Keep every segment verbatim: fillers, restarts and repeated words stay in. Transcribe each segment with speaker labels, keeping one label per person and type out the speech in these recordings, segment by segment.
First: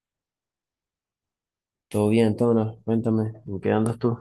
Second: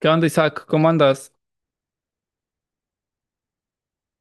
Speaker 1: ¿Qué onda, Isaac? ¿Cómo andas?
Speaker 2: Todo bien, Tona, cuéntame, ¿en qué andas tú?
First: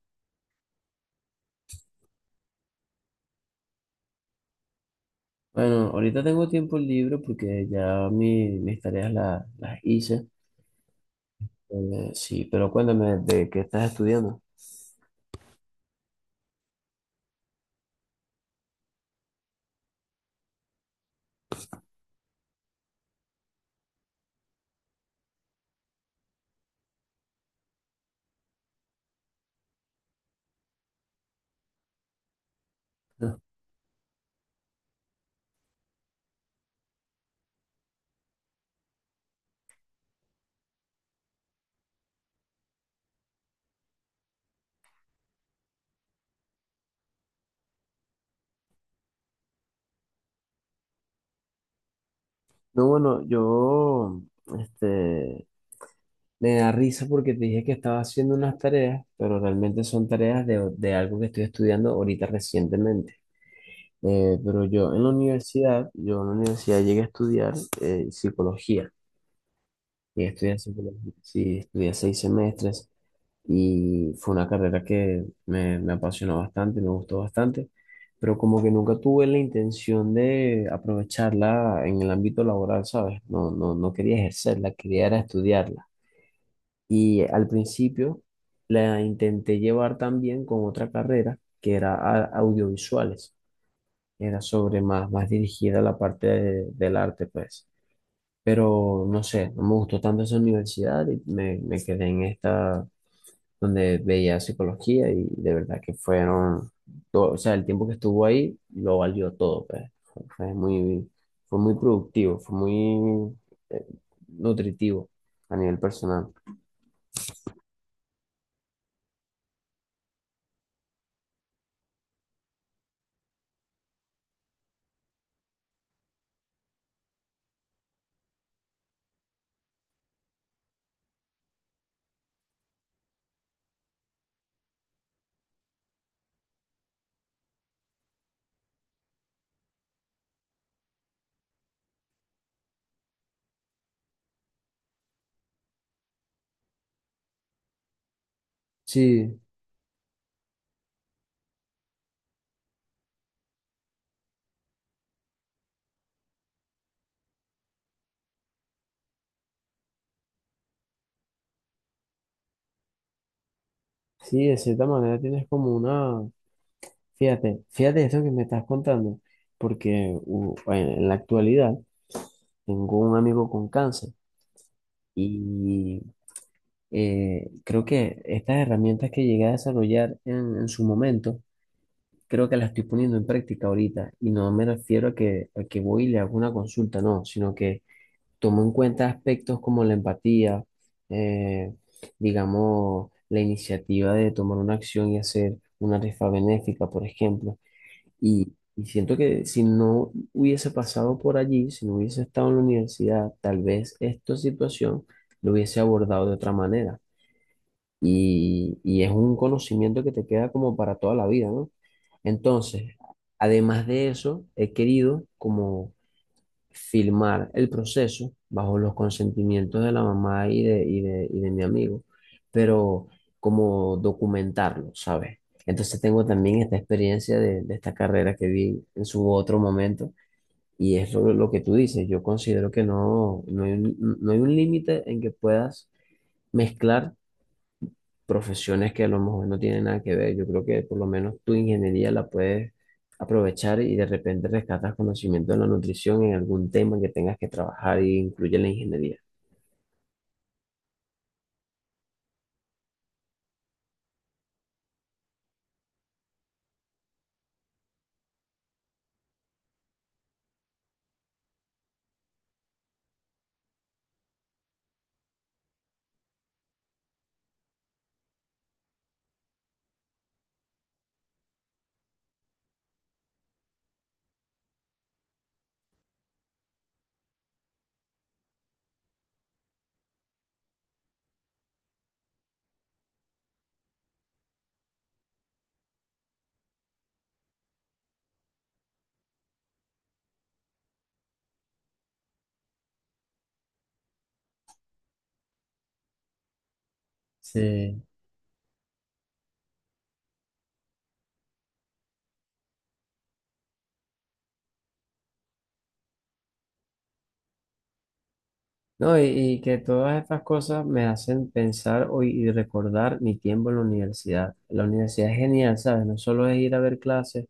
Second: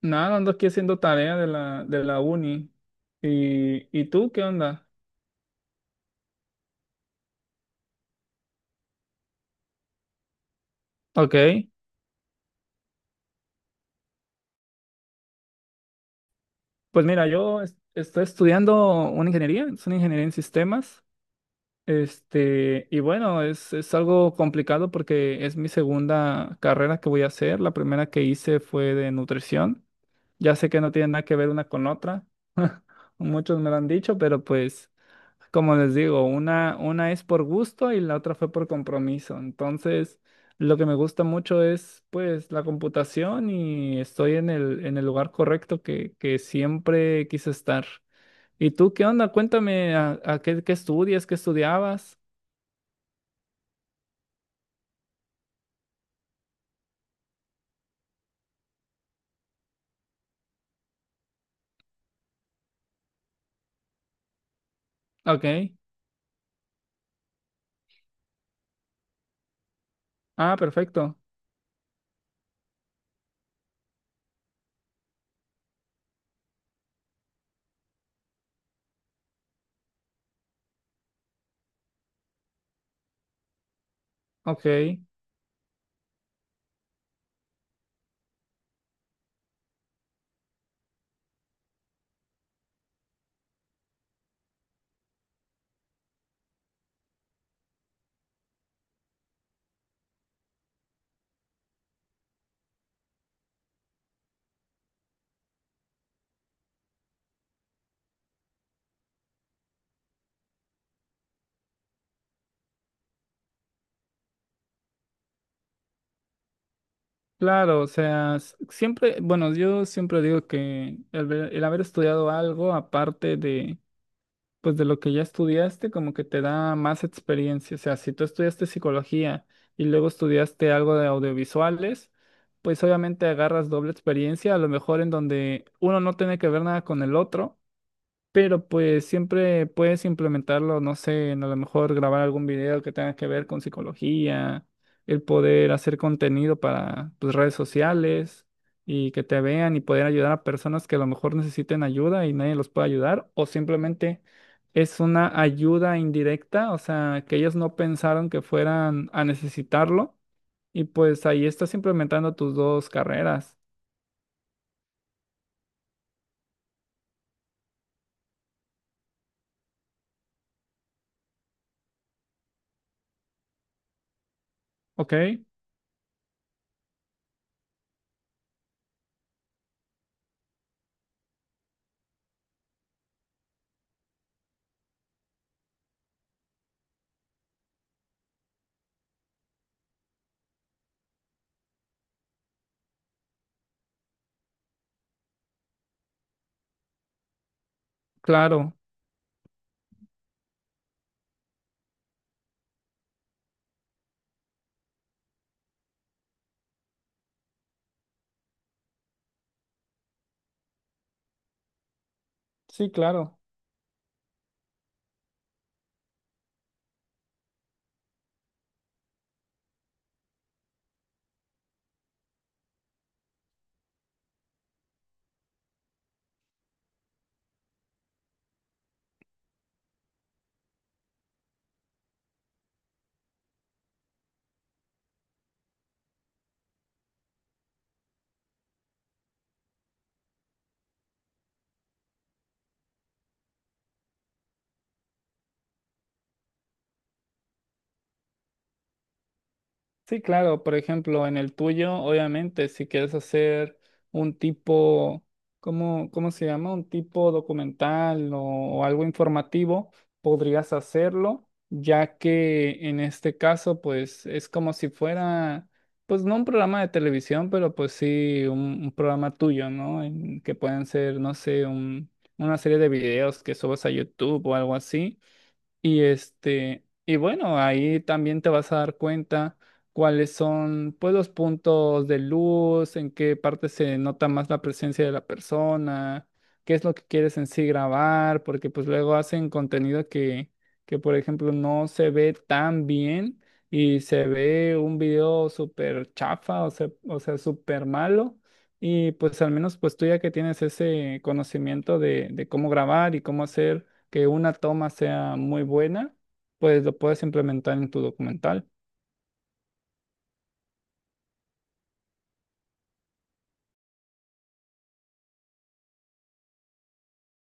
Speaker 1: Nada, ando aquí haciendo tarea de la, de la uni. ¿Y, y tú qué onda?
Speaker 2: Bueno, ahorita tengo tiempo libre porque ya mi- mis tareas la- las hice.
Speaker 1: Ok,
Speaker 2: Eh, sí, pero cuéntame, ¿de qué estás estudiando?
Speaker 1: pues mira, yo es- estoy estudiando una ingeniería, es una ingeniería en sistemas. Este, y bueno, es, es algo complicado porque es mi segunda carrera que voy a hacer. La primera que hice fue de nutrición. Ya sé que no tiene nada que ver una con otra.
Speaker 2: Ah,
Speaker 1: Muchos me lo han dicho, pero pues, como les digo, una, una es por gusto y la otra fue por compromiso. Entonces, lo que me gusta mucho es pues la computación y estoy en el, en el lugar correcto que, que siempre quise estar. ¿Y tú qué onda? Cuéntame a, a qué, qué estudias, qué estudiabas.
Speaker 2: no, bueno, yo, este, me da risa porque te dije que estaba haciendo unas tareas, pero realmente son tareas de, de algo que estoy estudiando ahorita recientemente. Eh, pero yo en la
Speaker 1: Ok.
Speaker 2: universidad, yo en la universidad llegué a estudiar eh, psicología, y
Speaker 1: Ah,
Speaker 2: estudié psicología,
Speaker 1: perfecto.
Speaker 2: sí, estudié seis semestres, y fue una carrera que me, me apasionó bastante, me gustó bastante, pero como que nunca tuve la intención de aprovecharla en el ámbito laboral, ¿sabes? No, no, no quería
Speaker 1: Ok.
Speaker 2: ejercerla, quería era estudiarla. Y al principio la intenté llevar también con otra carrera que era a- audiovisuales, era sobre más, más dirigida a la parte de- del arte, pues. Pero no sé, no me gustó tanto esa universidad y me, me quedé en esta donde veía psicología y de verdad que fueron, todo, o sea, el tiempo que estuvo ahí lo valió todo, pues. Fue, fue muy, fue muy productivo, fue muy eh, nutritivo a nivel personal.
Speaker 1: Claro, o sea, s- siempre, bueno, yo siempre digo que el, ver- el haber estudiado algo aparte de, pues de lo que ya estudiaste, como que te da más experiencia. O sea, si tú estudiaste psicología y luego estudiaste algo de audiovisuales, pues obviamente agarras doble experiencia, a lo mejor en donde uno no tiene que ver nada con el otro, pero pues siempre puedes implementarlo, no sé, en a lo mejor grabar algún video que tenga que ver con psicología, el poder hacer contenido para tus redes sociales y que
Speaker 2: Sí,
Speaker 1: te vean y poder ayudar a personas que a lo mejor necesiten ayuda y nadie los puede ayudar, o simplemente es una ayuda indirecta, o sea, que ellos no pensaron que fueran a necesitarlo y pues ahí estás implementando tus dos carreras,
Speaker 2: sí, de cierta manera tienes como una, fíjate, fíjate eso que me estás contando, porque u- en en la actualidad tengo un amigo con cáncer
Speaker 1: ¿ok?
Speaker 2: y eh, creo que estas herramientas que llegué a desarrollar en, en su momento, creo que las estoy poniendo en práctica ahorita y no me refiero a que, a que voy y le hago una consulta, no, sino que tomo en cuenta aspectos como la empatía, eh, digamos, la iniciativa de tomar una acción y hacer una rifa benéfica, por ejemplo, y,
Speaker 1: Claro,
Speaker 2: y siento que si no hubiese pasado por allí, si no hubiese estado en la universidad, tal vez esta situación lo hubiese abordado de otra manera y, y es un conocimiento que te queda como para toda la vida, ¿no?
Speaker 1: sí,
Speaker 2: Entonces,
Speaker 1: claro.
Speaker 2: además de eso, he querido como filmar el proceso bajo los consentimientos de la mamá y de, y de, y de mi amigo, pero como documentarlo, ¿sabes? Entonces tengo también esta experiencia de, de esta carrera que vi en su otro momento. Y es lo, lo que tú dices, yo considero que no, no hay un, no hay un límite en que puedas mezclar profesiones que a lo mejor no tienen nada que ver. Yo creo que por lo menos tu ingeniería la puedes aprovechar y de repente rescatas conocimiento de la nutrición en algún tema que tengas que trabajar y incluye la ingeniería.
Speaker 1: Sí, claro, por ejemplo, en el tuyo, obviamente, si quieres hacer un tipo, ¿cómo, cómo se llama? Un tipo documental o, o algo informativo, podrías hacerlo, ya que en este caso, pues es como si fuera, pues no un programa de televisión, pero pues sí un, un programa tuyo, ¿no? En que pueden ser, no sé, un- una serie de videos que subas a YouTube o algo así. Y este, y bueno, ahí también te vas a dar cuenta cuáles son, pues, los puntos de luz, en qué parte se nota más la presencia de la persona, qué es lo que quieres en sí grabar, porque pues luego hacen contenido que, que por ejemplo, no se ve tan bien y se ve un video súper chafa, o sea, o sea, súper
Speaker 2: Sí.
Speaker 1: malo. Y pues al menos pues tú ya que tienes ese conocimiento de, de cómo grabar y cómo hacer que una toma sea muy buena, pues lo puedes implementar en tu documental.
Speaker 2: No, y, y que todas estas cosas me hacen pensar hoy y recordar mi tiempo en la universidad. La universidad es genial, ¿sabes? No solo es ir a ver clases,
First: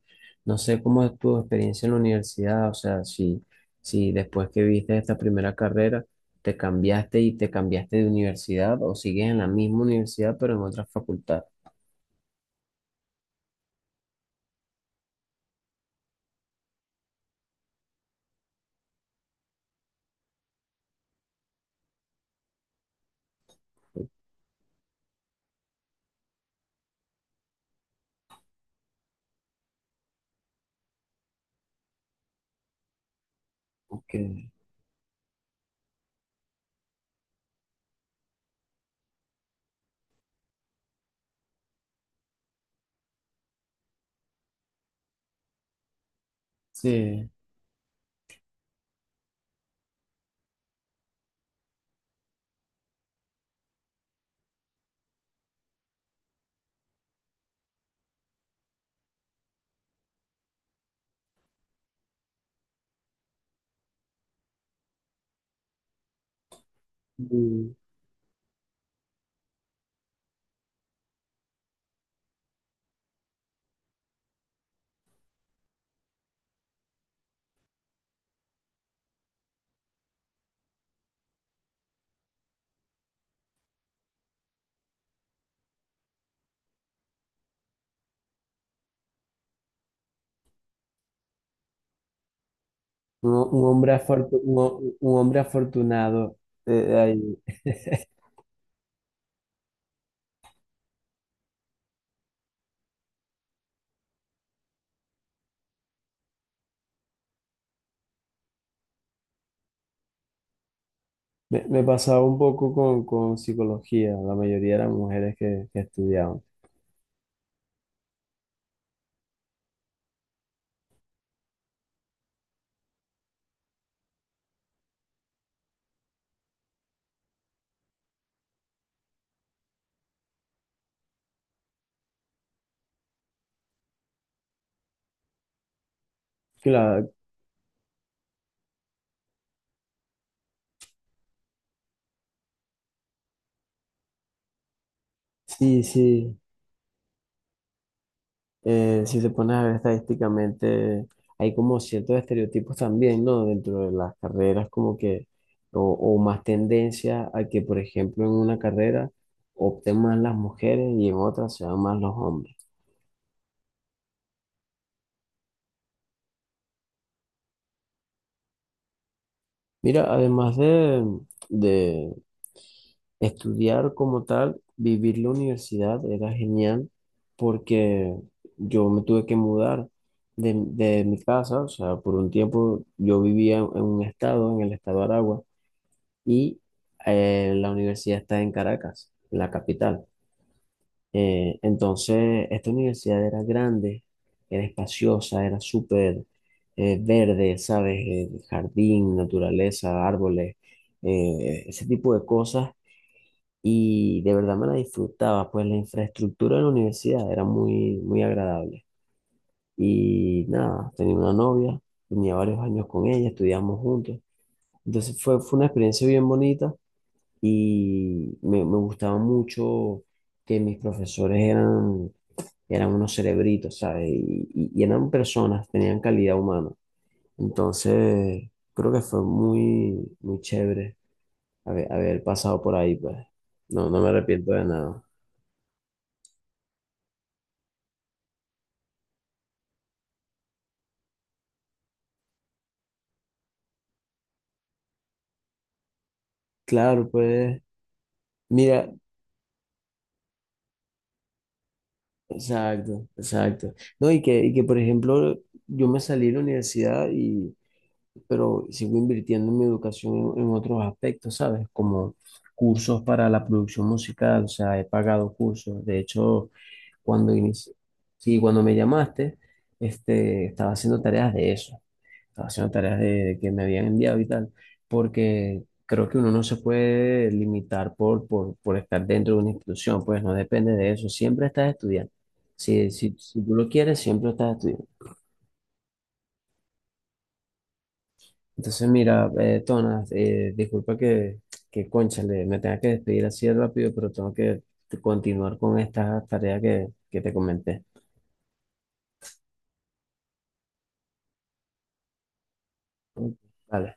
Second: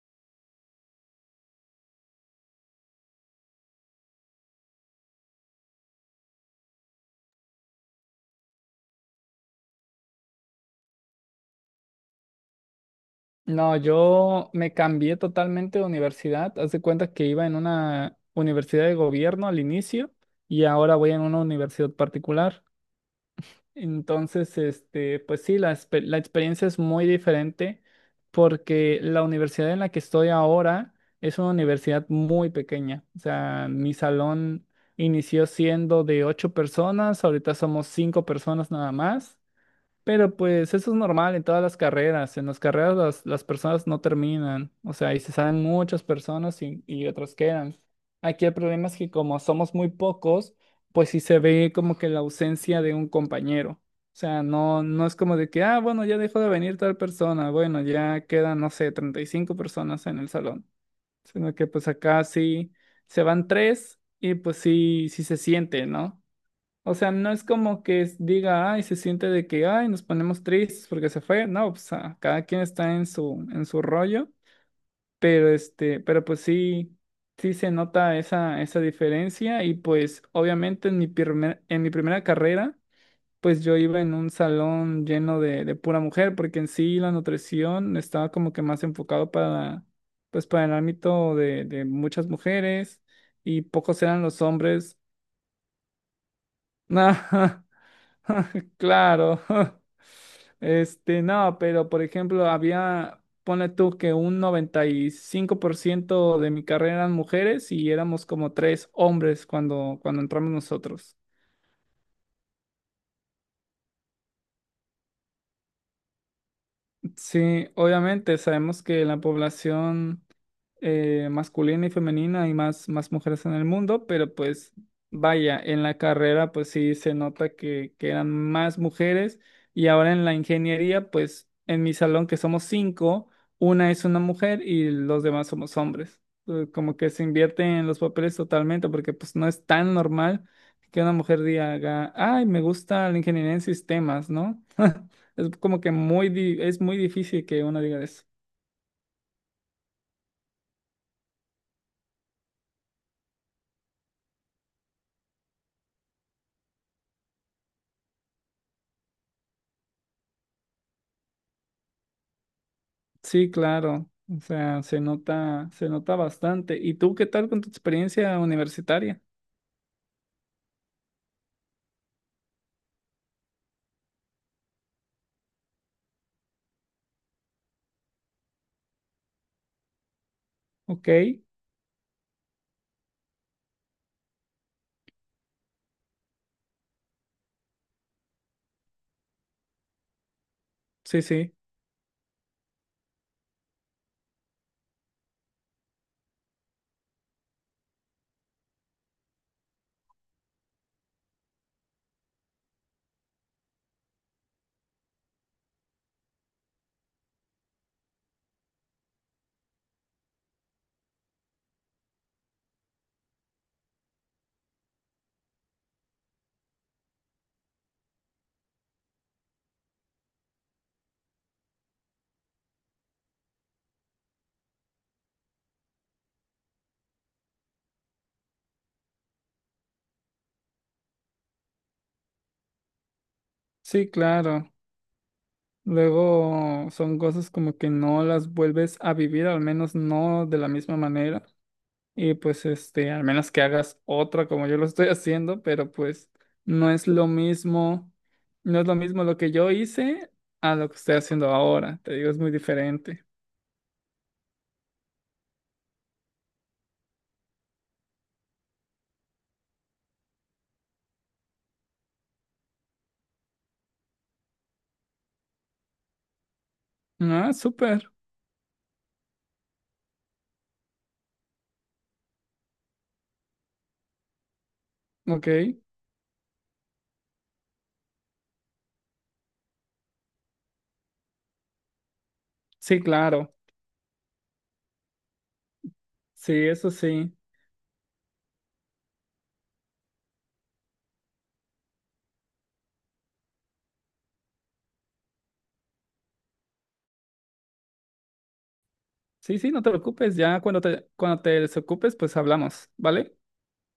Speaker 2: no sé cómo es tu experiencia en la universidad, o sea, si, si después que viste esta primera carrera te cambiaste y te cambiaste de universidad o sigues en la misma universidad pero en otra facultad.
Speaker 1: No, yo me cambié totalmente de universidad. Haz de cuenta que iba en una universidad de gobierno al inicio y ahora voy en una universidad particular. Entonces, este, pues sí, la, expe- la experiencia es muy diferente porque la universidad en la que estoy ahora es una universidad muy pequeña. O sea, mi
Speaker 2: Que-
Speaker 1: salón inició siendo de ocho personas, ahorita somos cinco personas nada más. Pero pues eso es normal en todas las carreras. En las carreras las, las personas no terminan. O sea, y se salen muchas personas y, y
Speaker 2: Sí.
Speaker 1: otras quedan. Aquí el problema es que como somos muy pocos, pues sí se ve como que la ausencia de un compañero. O sea, no, no es como de que, ah, bueno, ya dejó de venir tal persona. Bueno, ya quedan, no sé, treinta y cinco personas en el salón. Sino que pues acá sí se van tres y pues sí, sí se siente, ¿no? O sea, no es
Speaker 2: Un,
Speaker 1: como que es- diga, ay, se siente de que, ay, nos ponemos tristes porque se fue. No, pues ah, cada quien está en su, en su rollo, pero este, pero pues sí, sí se nota esa, esa diferencia y pues obviamente en mi primer, en mi primera carrera, pues yo iba en un salón lleno de, de pura mujer porque en sí la nutrición estaba como que más enfocado para, pues para el ámbito de, de muchas mujeres y
Speaker 2: un hombre
Speaker 1: pocos eran
Speaker 2: afortu-
Speaker 1: los
Speaker 2: un, ho-
Speaker 1: hombres.
Speaker 2: un hombre afortunado eh,
Speaker 1: No.
Speaker 2: ahí.
Speaker 1: Claro. Este, no, pero por ejemplo, había, ponle tú que un noventa y cinco por ciento de mi carrera eran mujeres y éramos como tres hombres cuando, cuando entramos nosotros.
Speaker 2: Me, me pasaba un poco con, con psicología, la mayoría eran mujeres que, que estudiaban.
Speaker 1: Sí, obviamente sabemos que la población eh, masculina y femenina y más, más mujeres en el mundo, pero pues vaya, en la carrera pues sí se nota que, que eran más mujeres y ahora en la ingeniería pues en mi salón que somos cinco, una es una mujer y los demás somos hombres. Eh, Como que
Speaker 2: Claro,
Speaker 1: se invierte en los papeles totalmente porque pues no es tan normal que una mujer diga, ay, me gusta la ingeniería en sistemas, ¿no? Es como
Speaker 2: sí,
Speaker 1: que muy,
Speaker 2: sí,
Speaker 1: di- es muy difícil que uno diga eso.
Speaker 2: eh, si te pones a ver estadísticamente, hay como ciertos estereotipos también, ¿no? Dentro de las carreras, como que, o, o más tendencia a que, por ejemplo, en una carrera opten más las mujeres y en otra sean más los hombres.
Speaker 1: Sí, claro. O sea, se nota, se nota bastante. ¿Y tú qué tal con tu experiencia universitaria?
Speaker 2: Mira, además de, de, estudiar como tal, vivir la universidad era genial porque yo me tuve que mudar de, de
Speaker 1: Ok,
Speaker 2: mi casa, o sea, por un tiempo yo vivía en un estado, en el estado de Aragua, y eh, la universidad está en Caracas, la capital.
Speaker 1: sí, sí,
Speaker 2: Eh, entonces, esta universidad era grande, era espaciosa, era súper eh, verde, ¿sabes? Eh, jardín, naturaleza, árboles, eh, ese tipo de cosas y de verdad me la disfrutaba, pues la infraestructura de la universidad era muy, muy agradable. Y nada, tenía una novia, tenía varios años con ella, estudiamos juntos. Entonces fue, fue una experiencia bien bonita y me, me gustaba mucho que mis profesores eran, eran unos cerebritos, ¿sabes? Y, y- y eran personas, tenían calidad humana. Entonces creo que fue muy, muy chévere haber, haber pasado por ahí, pues. No, no me
Speaker 1: sí,
Speaker 2: arrepiento de
Speaker 1: claro.
Speaker 2: nada.
Speaker 1: Luego son cosas como que no las vuelves a vivir, al menos no de la misma manera. Y pues este, al menos que hagas otra como yo lo estoy haciendo, pero pues no es
Speaker 2: Claro,
Speaker 1: lo
Speaker 2: pues,
Speaker 1: mismo, no es
Speaker 2: mira,
Speaker 1: lo mismo lo que yo hice a lo que estoy haciendo ahora. Te digo, es muy
Speaker 2: exacto,
Speaker 1: diferente.
Speaker 2: exacto. No, y que, y que, por ejemplo, yo me salí de la universidad y, pero sigo invirtiendo en mi educación en, en otros aspectos, ¿sabes? Como cursos para la producción musical, o sea, he pagado cursos. De hecho, cuando
Speaker 1: Ah,
Speaker 2: inicié,
Speaker 1: súper.
Speaker 2: sí, cuando me llamaste, este, estaba haciendo tareas de eso. Estaba haciendo tareas de, de que me habían enviado y tal,
Speaker 1: Ok,
Speaker 2: porque creo que uno no se puede limitar por, por, por estar dentro de una institución, pues no depende de eso, siempre estás estudiando. Si,
Speaker 1: sí,
Speaker 2: si, si tú
Speaker 1: claro.
Speaker 2: lo quieres, siempre estás estudiando.
Speaker 1: Sí, eso sí.
Speaker 2: Entonces, mira, eh, Tonas, eh, disculpa que, que, cónchale, me tenga que despedir así de rápido, pero tengo que continuar con esta tarea que, que te comenté.
Speaker 1: Sí, sí, no te preocupes. Ya cuando te, cuando te desocupes, pues hablamos,
Speaker 2: Ok,
Speaker 1: ¿vale?
Speaker 2: vale.